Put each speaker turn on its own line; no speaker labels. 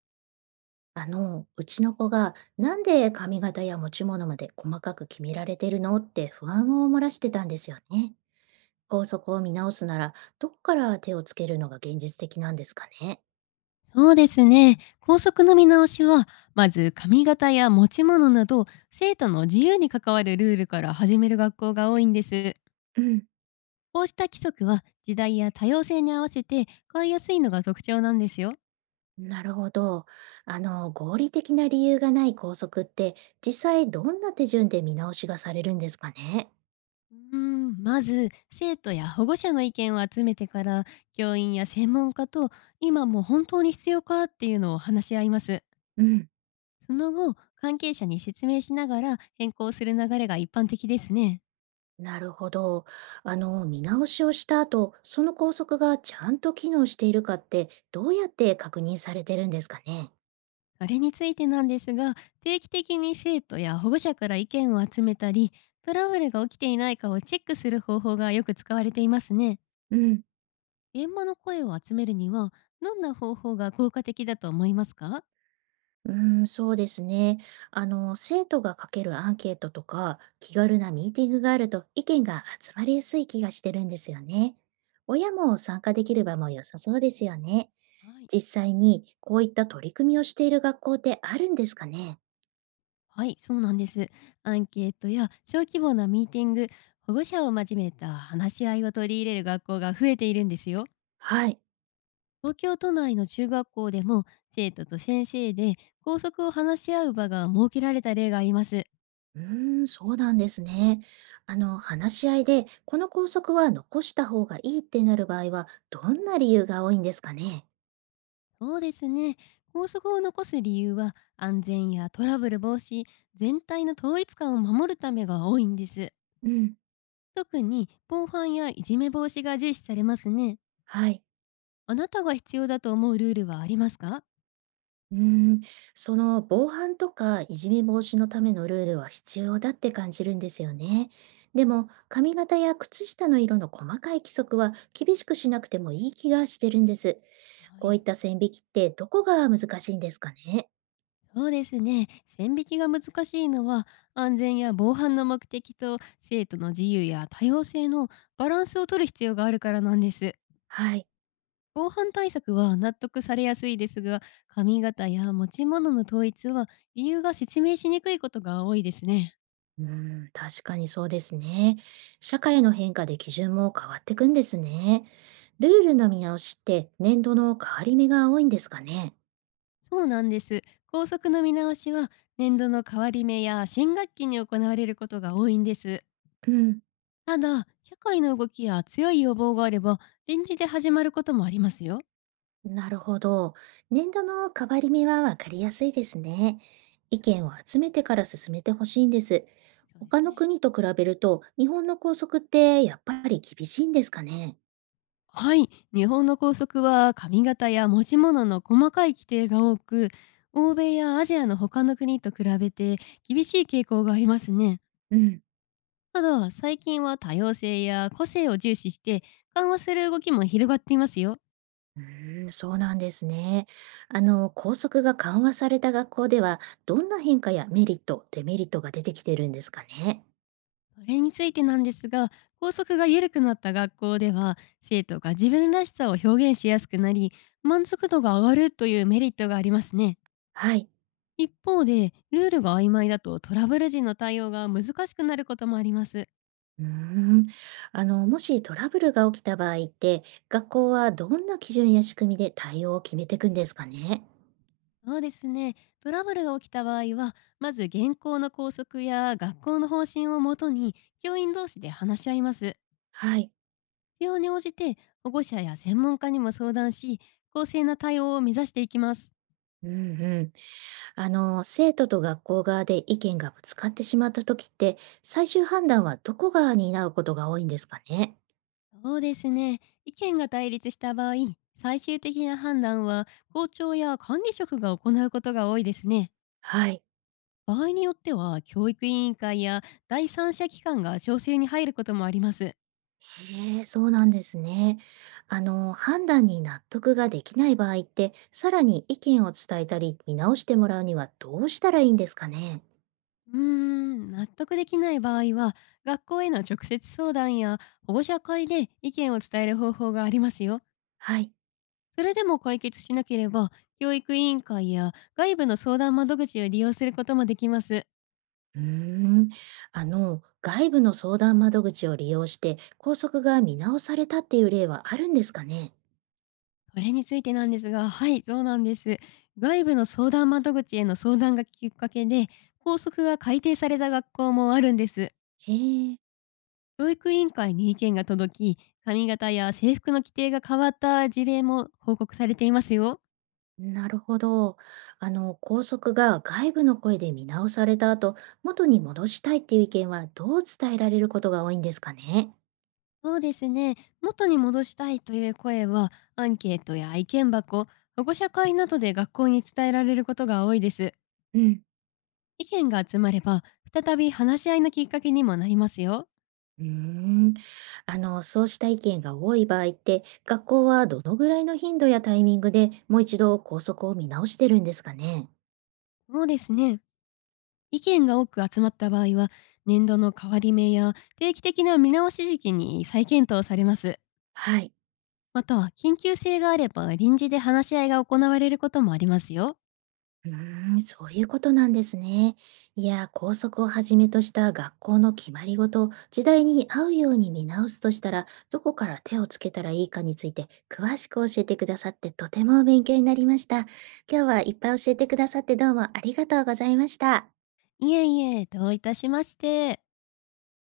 うちの子がなんで髪型や持ち物まで細かく決められてるのって不安を漏らしてたんですよね。校則を見直すなら、どこから手をつけるのが現実的なんですかね。
そうですね。校則の見直しは、まず髪型や持ち物など、生徒の自由に関わるルールから始める学校が多いんです。
うん。
こうした規則は、時代や多様性に合わせて変えやすいのが特徴なんですよ。
なるほど。合理的な理由がない校則って、実際どんな手順で見直しがされるんですかね。
まず、生徒や保護者の意見を集めてから、教員や専門家と、今もう本当に必要かっていうのを話し合います。
うん。
その後、関係者に説明しながら変更する流れが一般的ですね。
なるほど。見直しをした後、その校則がちゃんと機能しているかって、どうやって確認されてるんですかね。
それについてなんですが、定期的に生徒や保護者から意見を集めたり、トラブルが起きていないかをチェックする方法がよく使われていますね。
うん。
現場の声を集めるには、どんな方法が効果的だと思いますか？は
うーん、そうですね。生徒が書けるアンケートとか、気軽なミーティングがあると意見が集まりやすい気がしてるんですよね。親も参加できる場も良さそうですよね。
い。
実際にこういった取り組みをしている学校ってあるんですかね。
はい、そうなんです。アンケートや小規模なミーティング、保護者を交えた話し合いを取り入れる学校が増えているんですよ。
はい。
東京都内の中学校でも生徒と先生で校則を話し合う場が設けられた例があります。
うーん、そうなんですね。話し合いで、この校則は残した方がいいってなる場合は、どんな理由が多いんですかね。
そうですね。校則を残す理由は安全やトラブル防止、全体の統一感を守るためが多いんです。
うん。
特に防犯やいじめ防止が重視されますね。
はい。
あなたが必要だと思うルールはありますか？
うーん、その防犯とかいじめ防止のためのルールは必要だって感じるんですよね。でも髪型や靴下の色の細かい規則は厳しくしなくてもいい気がしてるんです。
は
こういっ
い。
た線引きってどこが難しいんですかね。
そうですね。線引きが難しいのは安全や防犯の目的と生徒の自由や多様性のバランスを取る必要があるからなんです。
はい。
防犯対策は納得されやすいですが、髪型や持ち物の統一は理由が説明しにくいことが多いですね。
うーん、確かにそうですね。社会の変化で基準も変わってくんですね。ルールの見直しって年度の変わり目が多いんですかね。
そうなんです。校則の見直しは年度の変わり目や新学期に行われることが多いんです。
うん。
ただ、社会の動きや強い予防があれば、臨時で始まることもありますよ。
なるほど。年度の変わり目はわかりやすいですね。意見を集めてから進めてほしいんです。
そうで
他
す
の
ね。
国と比べると、日本の校則ってやっぱり厳しいんですかね。
はい、日本の校則は髪型や持ち物の細かい規定が多く、欧米やアジアの他の国と比べて厳しい傾向がありますね。
うん。
ただ、最近は多様性や個性を重視して緩和する動きも広がっていますよ。
うーん、そうなんですね。校則が緩和された学校では、どんな変化やメリット、デメリットが出てきてるんですかね。
それについてなんですが、校則が緩くなった学校では、生徒が自分らしさを表現しやすくなり、満足度が上がるというメリットがありますね。
はい。
一方で、ルールが曖昧だとトラブル時の対応が難しくなることもあります。
うーん。もしトラブルが起きた場合って、学校はどんな基準や仕組みで対応を決めていくんですかね。
そうですね。トラブルが起きた場合は、まず現行の校則や学校の方針をもとに、教員同士で話し合います。
はい。
必要に応じて保護者や専門家にも相談し、公正な対応を目指していきます。
うんうん。生徒と学校側で意見がぶつかってしまった時って、最終判断はどこが担うことが多いんですかね。
そうですね。意見が対立した場合、最終的な判断は校長や管理職が行うことが多いですね。
はい。
場合によっては教育委員会や第三者機関が調整に入ることもあります。
へえ、そうなんですね。判断に納得ができない場合って、さらに意見を伝えたり、見直してもらうにはどうしたらいいんですかね。
納得できない場合は学校への直接相談や保護者会で意見を伝える方法がありますよ。
はい。
それでも解決しなければ、教育委員会や外部の相談窓口を利用することもできます。
うーん。外部の相談窓口を利用して、校則が見直されたっていう例はあるんですかね。
これについてなんですが、はい、そうなんです。外部の相談窓口への相談がきっかけで、校則が改定された学校もあるんです。
へえ。
教育委員会に意見が届き、髪型や制服の規定が変わった事例も報告されていますよ。
なるほど。校則が外部の声で見直された後、元に戻したいっていう意見はどう伝えられることが多いんですかね。
そうですね。元に戻したいという声は、アンケートや意見箱、保護者会などで学校に伝えられることが多いです。
うん。
意見が集まれば、再び話し合いのきっかけにもなりますよ。
うーん。そうした意見が多い場合って、学校はどのぐらいの頻度やタイミングでもう一度校則を見直してるんですかね。
そうですね。意見が多く集まった場合は、年度の変わり目や定期的な見直し時期に再検討されます。
はい。
または、緊急性があれば臨時で話し合いが行われることもありますよ。
うーん、そういうことなんですね。いや、校則をはじめとした学校の決まりごと、時代に合うように見直すとしたら、どこから手をつけたらいいかについて、詳しく教えてくださって、とても勉強になりました。今日はいっぱい教えてくださってどうもありがとうございました。
いえいえ、どういたしまして。